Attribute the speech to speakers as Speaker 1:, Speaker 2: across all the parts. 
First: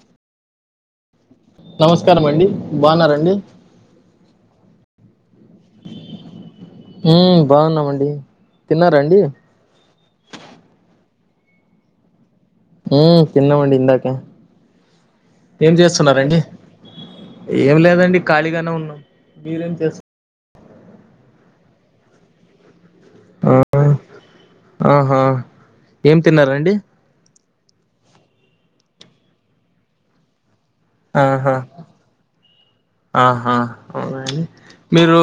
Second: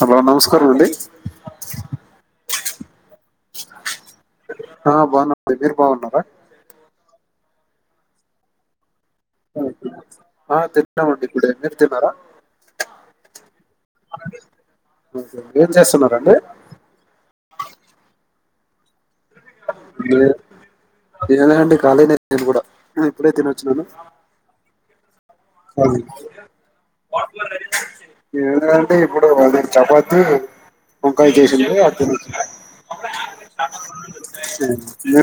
Speaker 1: Hello నమస్కారం అండి.
Speaker 2: బావున్నరాండి
Speaker 1: ఆ బావున్నానండి మీరు బాగున్నారా.
Speaker 2: ఉమ్ బాగున్నామండి తిన్న
Speaker 1: ఆ తిన్నమాండి ఇప్పుడే మీరు తిన్నారా.
Speaker 2: ఉహ్మ్ తిన్నమండి ఇందాకే ఏం చేస్తున్నరాండి. ఏం లేదండి ఖాళీగానే ఉన్నం మీరేం చేస్
Speaker 1: ఎంలేదండి. ఖాళీనే నేను గూడా ఇగ ఎప్పుడై తినోచిన్న నువ్
Speaker 2: ఆహ
Speaker 1: [unintelligible] ఎంటిదంటే ఇప్పుడు వోదనకి చపాతి, వంకాయ
Speaker 2: ఆహా
Speaker 1: చేసింది. అద్ తిన్
Speaker 2: ఆహా అవునండి. మీరు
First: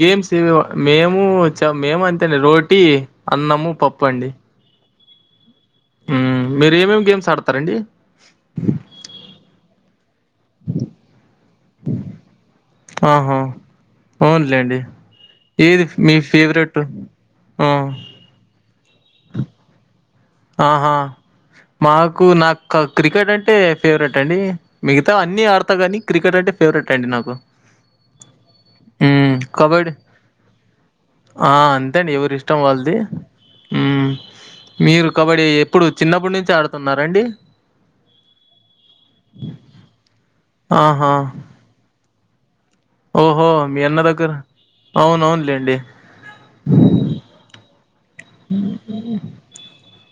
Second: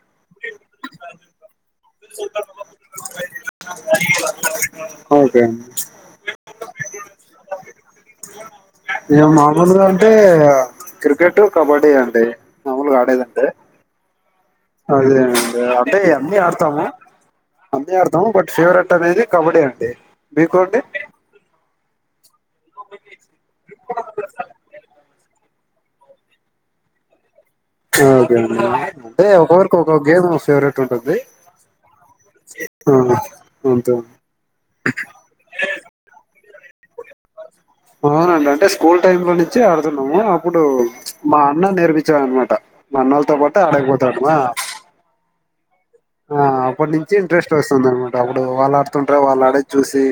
Speaker 2: గేమ్స్ ఇవి మేము చ మేము అంతేన్ రోటీ, అన్నము పప్పండి.
Speaker 1: ఓకేండి
Speaker 2: ఉమ్ మీరు ఏమేమి గేమ్స్ ఆడతారండి.
Speaker 1: టే ఆ క్రికెట్, కబడ్డీ అండి మామూల్గా
Speaker 2: ఆహా
Speaker 1: ఆదేదంటే
Speaker 2: అవునులేండి
Speaker 1: అదే అండి.
Speaker 2: ఏది
Speaker 1: అంటే
Speaker 2: మీ
Speaker 1: అన్ని
Speaker 2: ఫేవరెట్
Speaker 1: ఆడతాము
Speaker 2: ఆ
Speaker 1: అన్ని ఆడతాము బట్ ఫేవరెట్ ట్ అనేది కబడ్డీ అండి. మీకు అండి
Speaker 2: ఆహా మాకు నాక్ కద్ క్రికెట్ అంటే ఫేవరెట్ అండి. మిగతా అన్ని ఆడత గానీ క్రికెట్ అంటే ఫేవరెట్ అండి. నాకు
Speaker 1: ఓకే అండి అంటే
Speaker 2: మ్మ్
Speaker 1: ఒకొవరికి
Speaker 2: కబడ్డీ
Speaker 1: ఒక్కో గేమ్ ఫేవరెట్ ఉంటది.
Speaker 2: ఆ అంతే అండి ఎవరి ఇష్టం వాళ్ది.
Speaker 1: అంతే
Speaker 2: ఉమ్ మీరు కబడ్ డ్డీ ఎప్పుడు చిన్నప్పుడు నుంచి ఆడుతున్నారాండి?
Speaker 1: అవునండి అంటే. స్కూల్ టైం లో నుంచి ఆడుతున్నాము. అప్పుడు
Speaker 2: ఆహా
Speaker 1: మా అన్న నేర్పిించ్ చ్చ అనమాట మా అన్నోళ్ళతో
Speaker 2: ఓహో
Speaker 1: పాటు
Speaker 2: మీ అన్న
Speaker 1: ఆడకపోతాడు
Speaker 2: దగ్గర
Speaker 1: మా
Speaker 2: అవున అవునులేండి.
Speaker 1: ఆ అప్పటినుంచి ఇంట్రెస్ట్ వస్తుంది అనమాట. అప్పుడు వాళ్ళు ఆడుతుంటార వాళ్ ఆడేది చూసి.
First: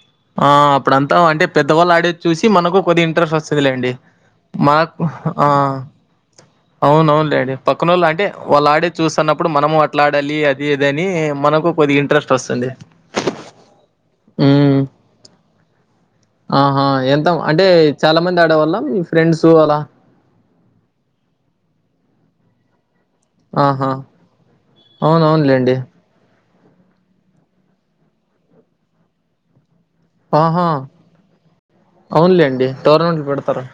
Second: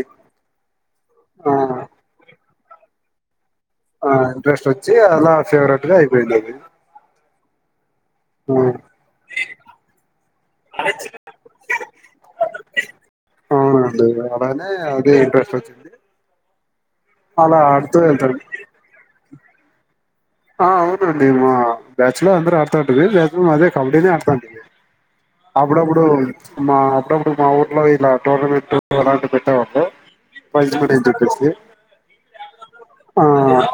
Speaker 2: ఆ అప్పుడ అంతా అంటే.
Speaker 1: ఆ
Speaker 2: పెద్దవాళ్ళు ఆడే చూసి మనకు కొద్ది ఇంట్రెస్ట్ వస్ దిలేండి
Speaker 1: ఆ ఇంట్రెస్ట్ వచ్చి
Speaker 2: మాకు
Speaker 1: అలా
Speaker 2: ఆ
Speaker 1: ఫేవరెట్ గా అయిపోయింది అది
Speaker 2: అవునవును లే పక్కనోళ్ళు అంటే
Speaker 1: ఆ
Speaker 2: వాళ్ళు ఆడేది చూస్తున్నప్పుడు మనము అట్లా ఆడాలి అ అదిదని మనకు కొద్దిగా ఇంట్రెస్ట్ వస్తుంది
Speaker 1: అవునండి అలానే అదే ఇంట్రెస్ట్ వచ్చింది
Speaker 2: ఆహా ఎంత
Speaker 1: అలా
Speaker 2: అంటే
Speaker 1: ఆడుతూ
Speaker 2: చాలా
Speaker 1: వెళ్తాను
Speaker 2: మంది ఆడేవాళ్ళ మీ ఫ్రెండ్స్ అలా
Speaker 1: ఆ అవునండి మా బ్యాచ్ లో అందరు ఆడతడు అదే
Speaker 2: ఆహా!
Speaker 1: కబడ్డీని ఆడతాంటారూ
Speaker 2: అవునవునులెండి.
Speaker 1: అప్పుడప్పుడు మా అప్పుడప్పుడు మా ఊర్లో ఇలా టోర్నమెంట్ అలాంటి పెట్టేవాళ్ళు
Speaker 2: ఆహా
Speaker 1: ప్రైజ్మనీ అని చెప్పేసి
Speaker 2: అవునులేండి
Speaker 1: ఆ
Speaker 2: టోర్నమెంట్లు పెడతారు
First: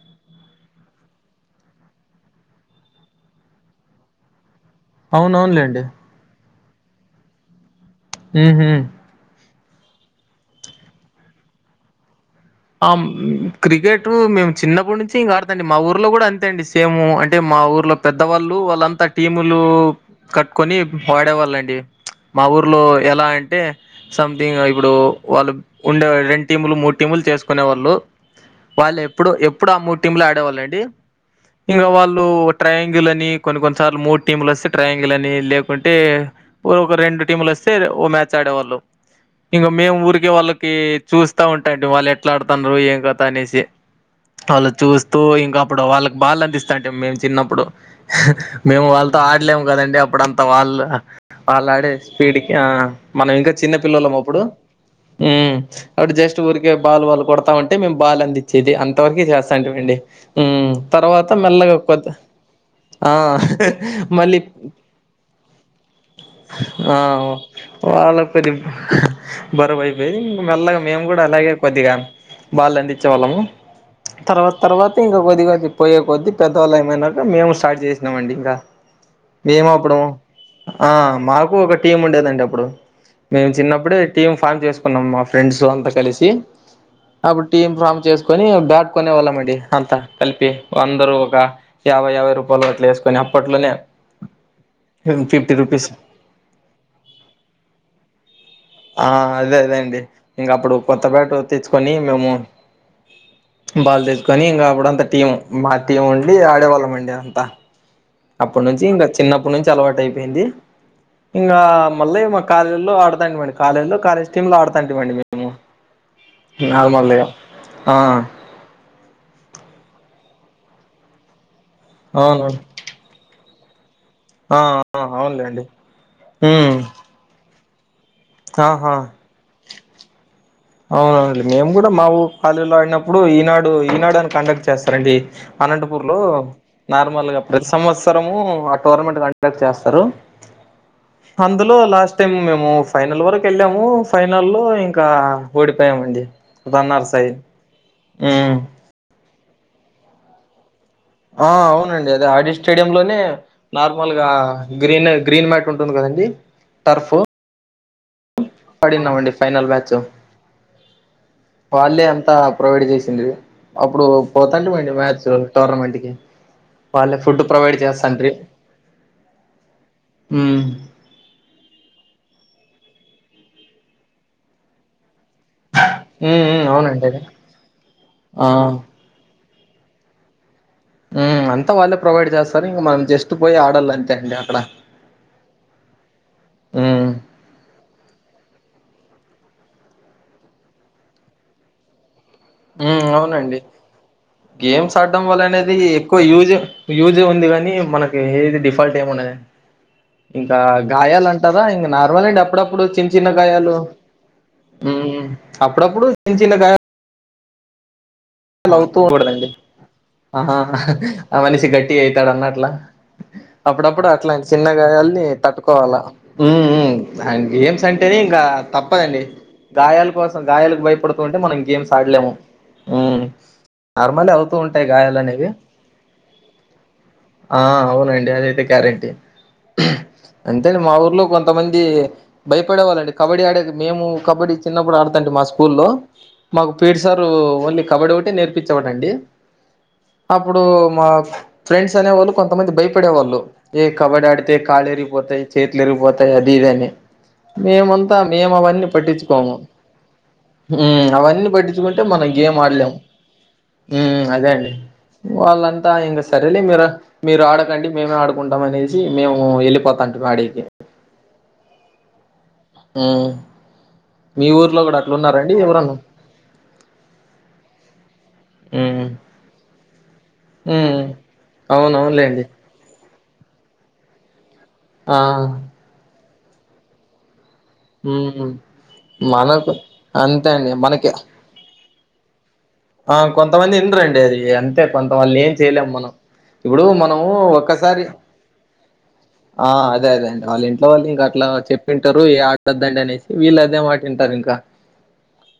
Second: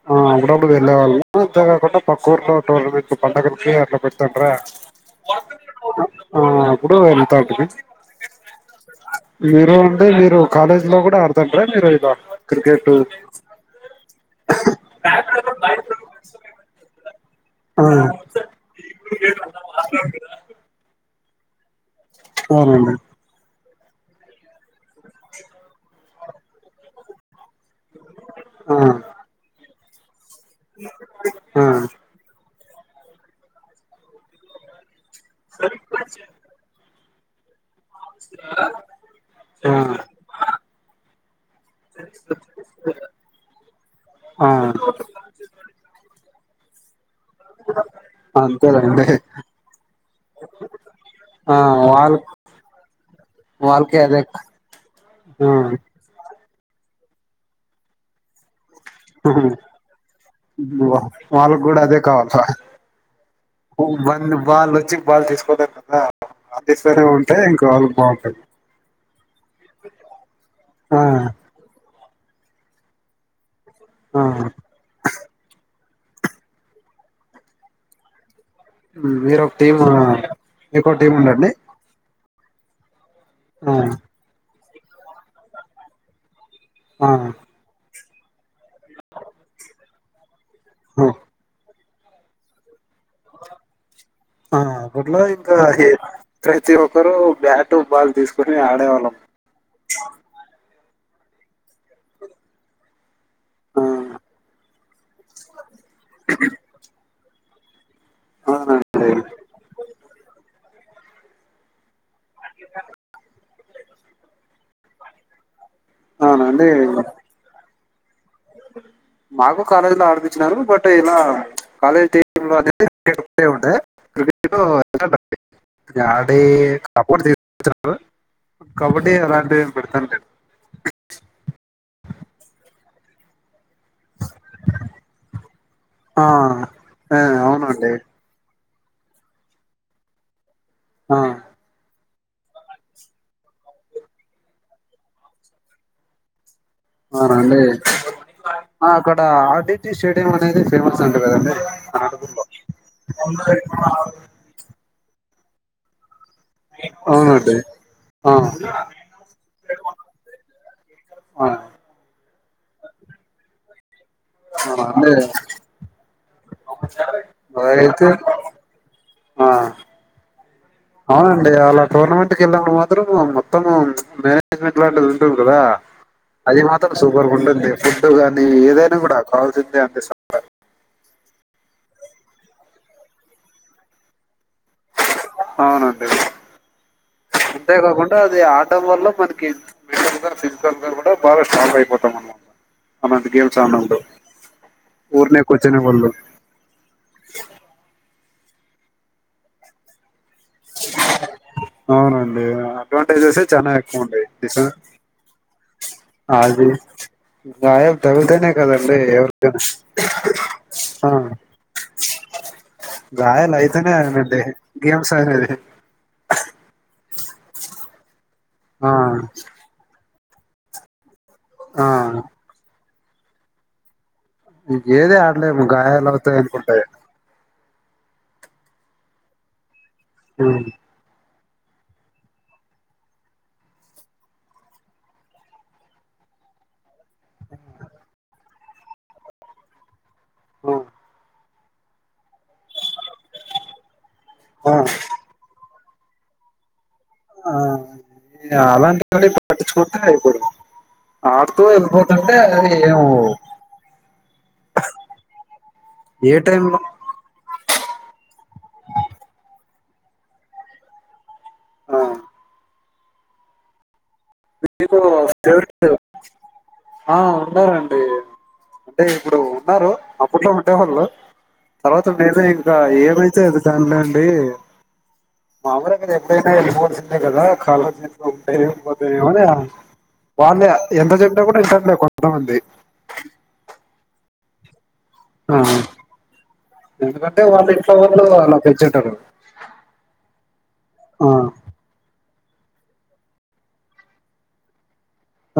Speaker 1: ఆ అప్పుడపుడు వెళ్లే వాళ్ళము పక్క ఊర్లో టూర్నమెంట్ పంగగల్కి అట్లా పెడటంట్లే
Speaker 2: అవునవునులెండి.
Speaker 1: ఆ ఇప్పుడు అంత ఉంటిమీ
Speaker 2: ఉహు
Speaker 1: మీరు అంటే మీరు కాలేజీ లో కూడా ఆడతాంటిరా మీరు ఇలా
Speaker 2: ఆ
Speaker 1: క్రికెట్
Speaker 2: క్రికెట్ మేము చిన్నప్పటి నుంచి ఇంకా ఆడత అండి మా ఊర్లో కూడా అంతే అండి సేమ్ అంటే మా
Speaker 1: ఆ
Speaker 2: ఊర్లో పెద్దవాళ్ళు వాళ్ళంతా టీములు కట్టుకొని ఆడేవాళ్ళండి మా ఊర్లో
Speaker 1: అవునండి
Speaker 2: ఎలా అంటే సంథింగ్ ఇప్పుడు వాళ్ళు ఉండే రెండు టీములు మూడు టీములు చేసుకునే వాళ్ళు
Speaker 1: ఆ
Speaker 2: వాళ్ళు ఎప్పుడు ఎప్పుడు ఆ మూడు టీంలు ఆడేవాళ్ళండి
Speaker 1: ఆ
Speaker 2: ఇంకా వాళ్ళు ట్రయాంగిల్ అని కొన్ని కొన్నిసార్లు మూడు టీములు వస్తే ట్రయాంగిల్ అని లేకుంటే రెండు టీములు వస్తే ఓ మ్యాచ్ ఆడేవాళ్ళు ఇంక మేము ఊరికే వాళ్ళకి చూస్త ఉంటాడి వాళ్ళు ఎట్లా ఆడుతన్నారు ఏం కదా అనేసి
Speaker 1: ఆ ఆ
Speaker 2: వాళ్ళు చూస్తూ ఇంకప్పుడు వాళ్ళ బళ్ళ అందిస్తా ఉంటిమి మేము చిన్నప్పుడు మేము
Speaker 1: అంతేలేండి
Speaker 2: వాళ్ళతో ఆడలేము కదండి అప్పుడు అంత వాళ్ళు
Speaker 1: ఆ
Speaker 2: వాళ్ళు ఆడే
Speaker 1: వాళ్ళ
Speaker 2: వీడికి మనం ఇంకా చిన్న
Speaker 1: వాళ్ళకి
Speaker 2: పిల్లలం
Speaker 1: అదే
Speaker 2: అప్పుడు
Speaker 1: కా- ఆ
Speaker 2: ఎప్పుడూ జస్ట్ పూరికి బాలు వాళు కొడాత ఉంటే మేము బాలు అందించేది ఇది అంతవరకు చేస్తాంటవండి తర్వాత
Speaker 1: వాళ్ళకి
Speaker 2: మెల్లగా
Speaker 1: కూడా అదే
Speaker 2: కొద్ది
Speaker 1: కావాలా
Speaker 2: ఆ
Speaker 1: మంది
Speaker 2: మళ్ళీ
Speaker 1: వాళ్ళు వచ్చి బాల్ తీసుకోలేరు కదా
Speaker 2: ఆ
Speaker 1: అందిస్తూనే ఉంటే ఇంకా వాళ్ళకి
Speaker 2: వాళ్ళ
Speaker 1: బాగుంటది
Speaker 2: కొద్ది బరువైపోయి ఇంకా మెల్లగా
Speaker 1: ఆ
Speaker 2: మేము కూడా అలాగే కొద్ది బళు అందించే వాళ్ళము
Speaker 1: ఆ
Speaker 2: తర్వా తర్వాత ఇంక కొద్దిగా చె పోయే కొది పెద్దవాళ్ళు ఏమనాక మేము స్టార్ట్ చేసినామండి ఇంకా
Speaker 1: మీరు ఒక
Speaker 2: ఏమ
Speaker 1: టీం
Speaker 2: అప్పుడు ఆ
Speaker 1: మీకో టీం ఉండండి
Speaker 2: మాకు ఒక టీమ్ ఉండేదండి అప్పుడు ప్పు మేము
Speaker 1: ఆ
Speaker 2: చిన్నప్పుడే టీమ్ ఫామ్ చేసుకున్నాం మా ఫ్రెండ్స్ అంతా కలిసి
Speaker 1: ఆ
Speaker 2: అప్పుడు టీమ్ ఫామ్ చేసుకొని బాట్కునే వాళ్ళం అండి అంతా కలిపి అందరు ఒక యాభై యాభై రూపాయల అట్ల వేసుకొని అప్పట్లోనే
Speaker 1: ఆ అప్పట్లో
Speaker 2: ఫిఫ్టీ
Speaker 1: ఇంకా
Speaker 2: రూపీస్
Speaker 1: ప్రతి ఒక్కరు బ్యాట్ బాల్ తీసుకుని ఆ
Speaker 2: ఆ అదే అదే అండి ఇంకా అప్పుడు కొత్త బ్యాట్ తీచ్చుకొని మేము
Speaker 1: ఆ
Speaker 2: బాల్ తెసుకొని ఇంకా అప్పుడు అంత టీం మా టీం ఉండి ఆడేవాళ్ళం అండి అంతా అప్పటి నుంచి
Speaker 1: అవునండి
Speaker 2: ఇంకా చిన్నప్పటి నుంచి అలవాటు అయిపోయింది ఇంకా మళ్ళీ మా కాలేజీలో ఆడతాంవండి కాలేజీ లో కాలేజ్ టీం లో ఆడుతాంటమండి మేము
Speaker 1: అవునండి
Speaker 2: నార్మల్ ఇగ ఆ
Speaker 1: మాకు కాలేజ్ లో ఆడిపచ్చినరూ బట్ ఇలా కాలేజ్ టీమ్
Speaker 2: అవును
Speaker 1: లో అనే ఉంట క్రికెడ
Speaker 2: ఆ ఆ అవునులేండి ఉమ్
Speaker 1: సపోర్ట్ [unintelligible]
Speaker 2: ఆహా
Speaker 1: కబడ్డీ అలాంటి పెడుతంటలే [inaudible]
Speaker 2: ఇప్పుడు ఈనాడు ఈనాడుని కండక్ట్ చేస్తారండి అనంతపూర్ లో
Speaker 1: ఆ ఆ
Speaker 2: నార్మల్ గా ప్రతి
Speaker 1: అవునండి
Speaker 2: సంవత్సరము టోర్నమెంట్ కండక్ట్ చేస్తారు
Speaker 1: ఆ
Speaker 2: అందులో లాస్ట్ మే మేము ఫైనల్ వరకు వెళ్ళాము ఫైనల్ లో ఇంకా ఓడిపోయామండి రన్నర్స్ అయి
Speaker 1: అవునండి
Speaker 2: ఉమ్
Speaker 1: అక్కడ ఆర్డటి స్టేడియం అనేది ఫేమస్ అంట
Speaker 2: ఆ
Speaker 1: కదండి
Speaker 2: అవునండి అదే
Speaker 1: నాటపూర్లో
Speaker 2: ఆడ స్టేడియం లోనే నార్మల్ గా గ్రీనర గ్రీన్ మార్ట్ంటుంది కదా అండి
Speaker 1: అవునండి ఆ
Speaker 2: పడిన్నావండి ఫైనల్ మ్యాచ్
Speaker 1: ఆ
Speaker 2: వాళ్ళే అంతా ప్రొవైడ్ చేసింది ఇప్పుడు పోతాటా మంటి
Speaker 1: అవునండి
Speaker 2: మ్యాచ్ టోర్నమెంట్ కి వాళ్ళే ఫుడ్ ప్రొవైడ్
Speaker 1: అయితే
Speaker 2: చేస్తాండీ
Speaker 1: ఆ
Speaker 2: ఆ
Speaker 1: అవునండి అలా టోర్నమెంట్కి వెళ్ళాని మాత్రం మొత్తం మేనేజ్మెంట్ లాంటి ఉంటంది కదా
Speaker 2: ఉమ్
Speaker 1: అది
Speaker 2: ఉమ్
Speaker 1: మాత్రం
Speaker 2: అవునండి అదే
Speaker 1: సూపర్గా ఉంటుంది ఫుడ్ గాని
Speaker 2: ఆ
Speaker 1: ఏదైనా కూడా కావాల్సింది. అంతే సఫారు
Speaker 2: ఉమ్ అంతా వాళ్ళే ప్రొవైడ్ చేస్తారు ఇంకా మనం జస్ట్ పోయి ఆడాలంతే అండి
Speaker 1: అవునండి
Speaker 2: ఉమ్
Speaker 1: అంతే కాకుండా అది ఆ వల్ల మనకి మెంటల్ గా ఫిజికల్ గా కూడా బాగా స్ట్రాంగ్ అయిపోతాం అనమాట
Speaker 2: ఉ అవునండి గేమ్స్ ఆడడం
Speaker 1: ఊరినే
Speaker 2: వల్ల అనేది
Speaker 1: కూర్చునే వాళ్ళు
Speaker 2: ఎక్కువ యూజ్ యూజ్ ఉంది కాగానీ మనకి ఏది డిఫాల్ట్ ఏం ఉండదు ఇంకా గాయాలు అంటారా ఇంకా నార్మల్ అండి
Speaker 1: అవునండి
Speaker 2: అప్పుడప్పుడు చిన్న చిన్న
Speaker 1: అడ్వాంటేజెస్ చాలా
Speaker 2: గాయాలు
Speaker 1: ఎక్కువ ఉండయి డిస
Speaker 2: అప్పుడుప్పుడు చిన్ చిన్న గాయాలు
Speaker 1: గాయ తగులుతానే కదండి
Speaker 2: అవుతూ ఉండకూడదండి ఆహా
Speaker 1: ఎవరితోనా
Speaker 2: ఆ మనిషి గట్టిగా అయితాడు అన్నట్లా
Speaker 1: గాయాల అయితేనే ఆయినంటే గేమ్స్ ఆడేది
Speaker 2: వాల అండ్ గేమ్స్ అంటేనే ఇంకా
Speaker 1: ఆ
Speaker 2: తప్పదండి గాయాల కోసం గాయాలకు భయపడుతూంటే మనం
Speaker 1: ఆ
Speaker 2: గేమ్స్ ఆడలేము ఉమ్ నార్మల్ అవుతూ ఉంటాయి
Speaker 1: ఏది
Speaker 2: గాయలు అనేవి
Speaker 1: ఆడలేము గాయాలు అవుతాయి అనుకుంటాయి
Speaker 2: ఆ అవునండి అదైతే గ్యారెంటే అంతే మా ఊర్లో కొంత కొంతమంది భయపడే వాళ్ళండి కబడ్డీ ఆడేది మేము కబడ్డీ చిన్నప్పుడు ఆడతాండి మా స్కూల్లో మాకు పీటి సార్ ఓన్లీ కబడ్డీ ఒకటి నేర్పించవాడండి అప్పుడు
Speaker 1: ఉమ్,
Speaker 2: మా ఫ్రెండ్స్ అనేవాళ్ళు కొంతమంది బయ పడే వాళ్ళు ఏ కబడ్డీ ఆడితే
Speaker 1: ఆ
Speaker 2: కాళ్ళు ఇరిగిపోతాయి చేతులు ఇరిగిపోతాయి అది ఇదని
Speaker 1: ఆ
Speaker 2: మేమంతా మేము
Speaker 1: ఆ,
Speaker 2: అవన్నీ
Speaker 1: అలాంటివన్నీ
Speaker 2: పట్టించుకోము.
Speaker 1: పట్టించుకుంటే ఇప్పుడు
Speaker 2: అవన్నీ
Speaker 1: ఆడుతూ
Speaker 2: పట్టించుకుంటే మనం
Speaker 1: వెళ్ళిపోతుంటే
Speaker 2: గేమ్
Speaker 1: అది
Speaker 2: ఆడలేము
Speaker 1: ఏమో
Speaker 2: అదే అండి వాళ్ళంతా ఇంకా
Speaker 1: ఏ
Speaker 2: సరేలే
Speaker 1: టైమ్ లో
Speaker 2: మీరు మీరు ఆడకండి మేమే ఆడుకుంటాం అనేసి మేము వెళ్ళిపోతాం. అంట ఆడేది
Speaker 1: ఆ
Speaker 2: ఉం
Speaker 1: మీకు ఫేవరెట్ ఆ ఉన్నారండి.
Speaker 2: మ్మ్
Speaker 1: అంటే ఇప్పుడు ఉన్నారు అప్పట్లో ఉంటే
Speaker 2: మ్మ్
Speaker 1: వాళ్ళు తర్వాత నేను
Speaker 2: అవునవునులేండి
Speaker 1: ఇంకా ఏమైతే దానిలోండి
Speaker 2: ఆ
Speaker 1: ఎప్పుడైనా వెళపోవాల్సిందే కదాళ
Speaker 2: మ్మ్
Speaker 1: ఉంటాయో ఏమ
Speaker 2: మనకు అంతే
Speaker 1: వాళ్ళే
Speaker 2: అండి మనకి
Speaker 1: ఎంత చెబినా కూడా ఇన్టారు లే కొంతమంది
Speaker 2: ఆ కొంతమంది ఇన రండి అది అంతే కొంత వాళ్ళ ఏం
Speaker 1: ఆ,
Speaker 2: చేయలేము మనం ఇప్పుడు మనం
Speaker 1: ఎందుకంటే వాళ్ళ ఇంట్లో
Speaker 2: ఒక్కసారి
Speaker 1: వాళ్ళు అలా పెంచుంటారు
Speaker 2: ఆ అదే అదే అండి వాళ్ళు ఇంట్లో వాళ్ళు ఇంక
Speaker 1: ఆ,
Speaker 2: అట్లా చెప్పింటారు. ఆడద్దండి అనేసి వీళ్ళదే మాటింటారు ఇంకా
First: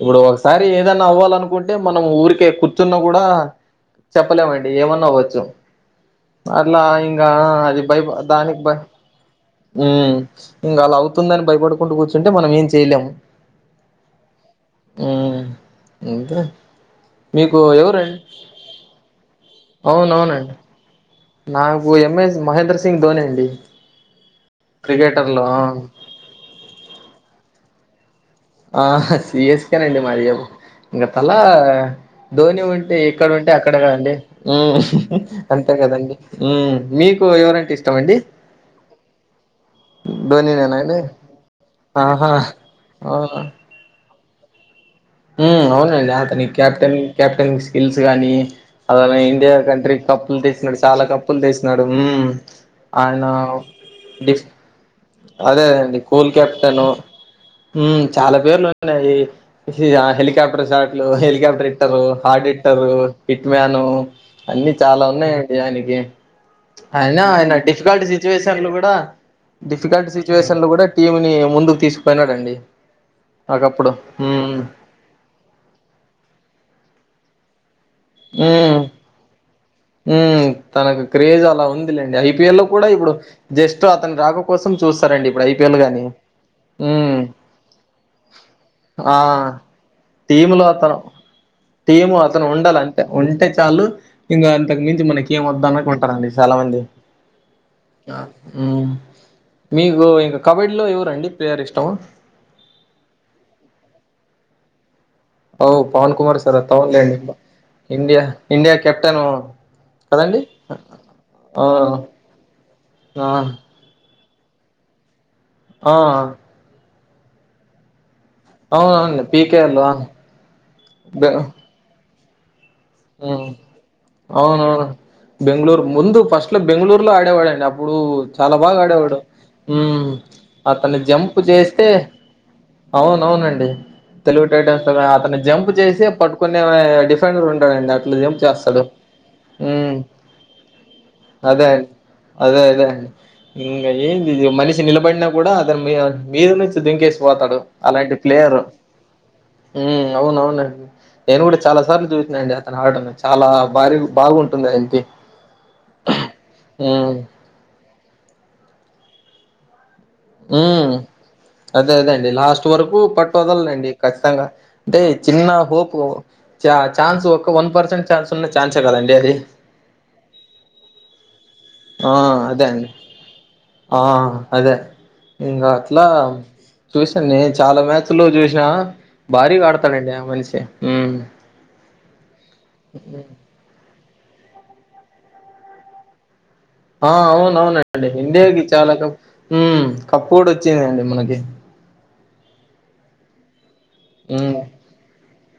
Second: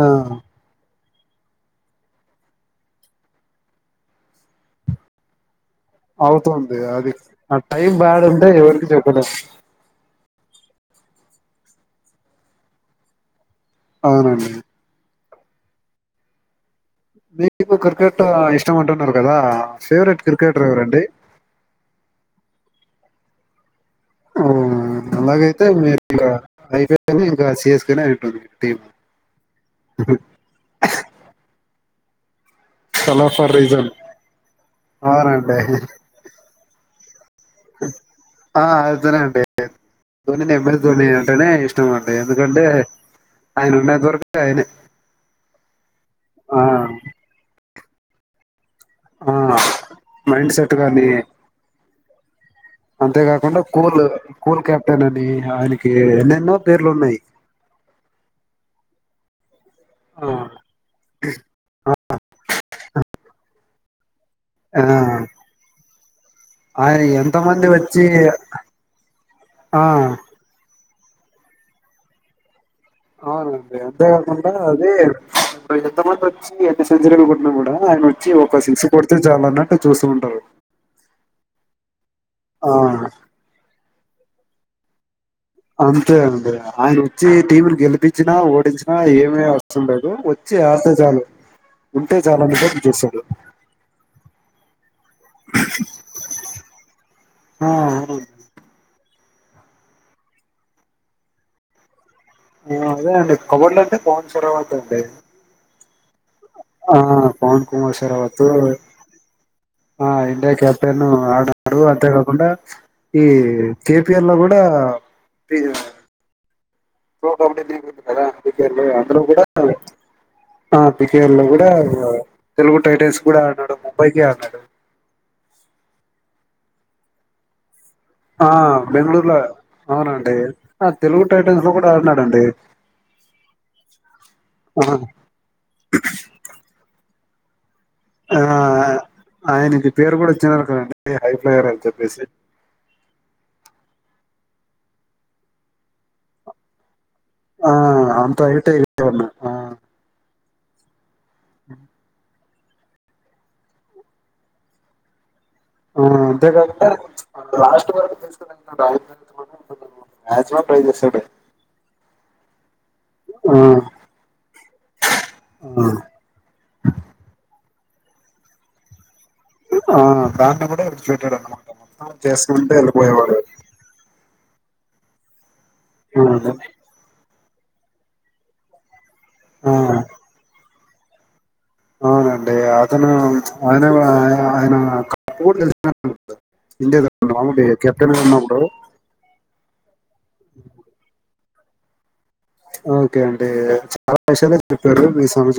Speaker 1: ఆ,
Speaker 2: ఇప్పుడు ఒకసారి ఏ ఏదన్న అవ్వాలనుకుంటే మనం ఊరికే కూర్చున్నా కూడా చెప్పలేమండి ఏమన్నా అవ్వచ్చు అట్ల
Speaker 1: అవుతుంది అది
Speaker 2: ఇంగ
Speaker 1: ఆ
Speaker 2: అది
Speaker 1: టైం
Speaker 2: భయ
Speaker 1: బ్యాడ్ ఉంటే
Speaker 2: దానికి బ
Speaker 1: ఎవరికి చెప్పలేము
Speaker 2: ఉం ఇంకా అలా అవుతుందని భయపడుకుంటూ కూర్చుంటే మనం ఏం చేయలేము.
Speaker 1: అవునండి
Speaker 2: ఉమ్ అంతే
Speaker 1: మీకు క్రికెట్ ఇష్టం అంటున్నారు కదా ఫేవరెట్
Speaker 2: అవునవునండి
Speaker 1: క్రికెటర్ ఎవరండి
Speaker 2: నాకు ఎంఎస్ మహేంద్ర సింగ్ ధోని అండి
Speaker 1: ఓ
Speaker 2: క్రికెటర్
Speaker 1: అలాగైతే
Speaker 2: లో
Speaker 1: మీరు ఇక అయిపోని ఇంకా చేేసుకని
Speaker 2: ఆ సిఎస్కేనండి మాదియాబు ఇం గ తలా ధోని ఉంటే ఇక్కడ
Speaker 1: కలర్
Speaker 2: ఉంటే
Speaker 1: ఫర్
Speaker 2: అక్కడ
Speaker 1: రీజన్
Speaker 2: కాదండి అంతే
Speaker 1: అవునండి
Speaker 2: కదండి మీకు ఎవరంటే ఇష్టం అండి
Speaker 1: ఆ అదితర ఉంటే ధని
Speaker 2: ధోని నేనా
Speaker 1: నమ్మది
Speaker 2: అండి
Speaker 1: ధోని అంటేనే ఇష్టం అండి
Speaker 2: ఆహా
Speaker 1: ఎందుకంటే
Speaker 2: ఆ
Speaker 1: ఆయన ఉన్న ఇది
Speaker 2: అవునండి అతనికి కెప్టెన్ కెప్టెన్ స్కిల్స్ గానీ అలానే
Speaker 1: ఆ
Speaker 2: ఇండియా కంట్రీ కప్పులు
Speaker 1: మైండ్ సెట్
Speaker 2: తీసినాడు చాలా
Speaker 1: గాని
Speaker 2: కప్పులు తీసినాడు ఆయన
Speaker 1: అంతేకాకుండా కూల్
Speaker 2: డీస్
Speaker 1: కూల్ కెప్టెన్ అని ఆయనకి
Speaker 2: అదేదండి కోల్
Speaker 1: ఎన్నెన్నో
Speaker 2: కెప్టెను
Speaker 1: పేర్లు ఉన్నాయి
Speaker 2: ఉ చాలా పేర్లు ఉన్నాయి
Speaker 1: ఆ
Speaker 2: హెలికాాప్టర్ షార్ట్లు హెలికాాప్టర్ ఇట్టరు హార్డ్ ఇట్టరు హిట్ మ్యాను అన్నిీ
Speaker 1: ఆ
Speaker 2: చాలా ఉన్నాయండి ఆయనకి
Speaker 1: ఆయన
Speaker 2: అయినా
Speaker 1: ఎంత
Speaker 2: ఆయన
Speaker 1: మంది వచ్చి
Speaker 2: డిఫికల్ట్ సిచ్యువేషన్లు కూడా
Speaker 1: ఆ
Speaker 2: డిఫికల్ట్ సిచ్యువేషన్లు కూడా టీంని ముందుకు తీసుకుపోయినాడండి
Speaker 1: అవునండి
Speaker 2: ఒకప్పుడు
Speaker 1: అంతేకాకుండా
Speaker 2: హ్మ్
Speaker 1: అదే ఇప్పుడు ఎంత మంది వచ్చి ఎంత సెంచరీలు కుున్నా కూడా ఆయన వచ్చి ఒక సిక్స్ కొడితే చాలన్న
Speaker 2: ఉ తనకు క్రేజ్ అలా ఉందిలేండి ఐపిఎల్ లో కూడా
Speaker 1: ఆ
Speaker 2: ఇప్పుడు జస్ట్ అతని రాక కోసం చూస్తారండి ఇప్పుడు ఐపీఎల్ గాని.
Speaker 1: అంతే అండి ఆయన
Speaker 2: హ్మ్
Speaker 1: వచ్చి టీంని గెలిపించినా ఓడించినా
Speaker 2: ఆ
Speaker 1: ఏమ వస్తుం లేదు వచ్చే
Speaker 2: టీములో
Speaker 1: ఆడితే
Speaker 2: అతను
Speaker 1: చాల
Speaker 2: టీము అతను ఉండాల అంటే ఉంటే చాలు ఇంకా అంత మించంచి మనకి ఏం వద్దా అన్నట్టు ఉంటారంండి చాలా మంది
Speaker 1: ఆ అవునండి
Speaker 2: మ్ మీకు ఇంకా కబడ్డీలో ఎవరండి ప్లేయర్ ఇష్టం
Speaker 1: అదే అండి కబడ్డీ అంటే పవన్ సర అత అండి
Speaker 2: ఓ పవన్ కుమార్ సార్
Speaker 1: ఆ
Speaker 2: తలేండి
Speaker 1: Pawan Kumar
Speaker 2: India
Speaker 1: Sehrawat
Speaker 2: India captain
Speaker 1: ఆ
Speaker 2: కదండి
Speaker 1: ఇండియా క్యాప్టెన్
Speaker 2: ఆ
Speaker 1: ఆడడు అంతే కాకుడా ఈ
Speaker 2: ఆ
Speaker 1: కప్ పేర్లో కూడా
Speaker 2: ఆ
Speaker 1: [inaudible] అద పికేర్లు అందులో
Speaker 2: అవునవును
Speaker 1: కూడా
Speaker 2: పీకేఎల్
Speaker 1: ఆ
Speaker 2: బె
Speaker 1: పికేర్లు కూడా తెలుగు టైటన్స్ కూడా ఆడినాడు ముంబైకి ఆడినాడు
Speaker 2: అవునవును బెంగళూరు ముందు ఫస్ట్ లో బెంగళూరు లో ఆడేవాడండి అప్పుడు
Speaker 1: ఆ
Speaker 2: చాలా బాగా ఆడేవాడు
Speaker 1: బెంగళూరులో
Speaker 2: మ్మ్
Speaker 1: అవునండి ఆ తెలుగు టైటన్స్ లో కూడా ఆడినాడంండి
Speaker 2: అవున అవునండి తెలుగు
Speaker 1: ఆ
Speaker 2: టైటమ్స్ అతను జంప్ చేసి పట్టుకునే దాంట్లో ఎం
Speaker 1: ఆ
Speaker 2: చేస్తడు హ
Speaker 1: ఆయనకి పేరు కూడా ఇచ్చినారు కదండి హై ప్లేయర్
Speaker 2: అదే
Speaker 1: అని చెప్పేసి
Speaker 2: అదే అదే ఇ ఏం మనిషి నిలబడిన కూడా అద మీ మీరుచ్చ దంకే పోతాడు
Speaker 1: ఆ
Speaker 2: అలాంటి
Speaker 1: అంత
Speaker 2: ప్లేయరు
Speaker 1: హైట్ ఉన్నా ఆ
Speaker 2: అవున అవును నేను కూడా చాలా సార్లు చూసా అండి అతను ఆటను చాలా భారీ బాగుంటుంది అయకి
Speaker 1: ఆ అంతే తప్ప లాస్ట్ వర్కి తెల్సుంటున్నది అయన ఎంత మంది ఉంటారో మాక్సిమం ట్రై
Speaker 2: హ్మ్
Speaker 1: చేసాడు
Speaker 2: అదే అదే అండి లాస్ట్ వరకు పట్టు
Speaker 1: ఆ
Speaker 2: వదలండి ఖచ్చితంగా అంటే చిన్న
Speaker 1: ఆ
Speaker 2: హోప్ చ ఛాన్స్ ఒక వన్ర్సెంట్ ఛాన్స్ ఉన్న ఛాన్సే కదండి అది
Speaker 1: ఆ దాన్ని కూడా ఎజుేటెడ్ అనమాట మొత్తం
Speaker 2: ఆ అదే
Speaker 1: చేసుకుంటే
Speaker 2: అండి
Speaker 1: వెళ్ళిపోయేవాడు
Speaker 2: ఆ అదే ఇంకా అట్లా చూసాడి చాలా మ్యాచ్ లో చూసినా భారీగా ఆడతాడండి ఆ మనిషి
Speaker 1: అవునండి అతను అయన వ అయన ఆయన కప్ కూడా గెల్చినట్టున్నాడు
Speaker 2: ఆ అవునవునండి
Speaker 1: ఉన్నప్పుడు
Speaker 2: ఇండియాకి చాలా క కప్పు కూడా వచ్చిందండి మనకి
Speaker 1: ఓకే అండి చాలా
Speaker 2: ఉమ్
Speaker 1: విషయాల చెప్పారు మీ సమాజ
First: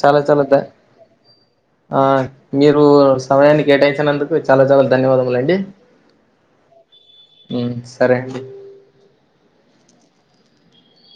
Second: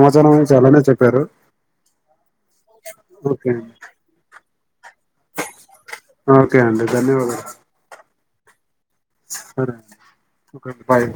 Speaker 2: చాలా చాలా ధ
Speaker 1: చాలానే చెప్పారు
Speaker 2: ఆ మీరు
Speaker 1: ఓకే
Speaker 2: సమయాన్ని
Speaker 1: అండి.
Speaker 2: కేటాయించినందుకు చాలా చాలా ధన్యవాదములు అండి
Speaker 1: ఓకే అండి ధన్యవాదాలు
Speaker 2: సరే అండి
Speaker 1: సరే ఒకే బాయ్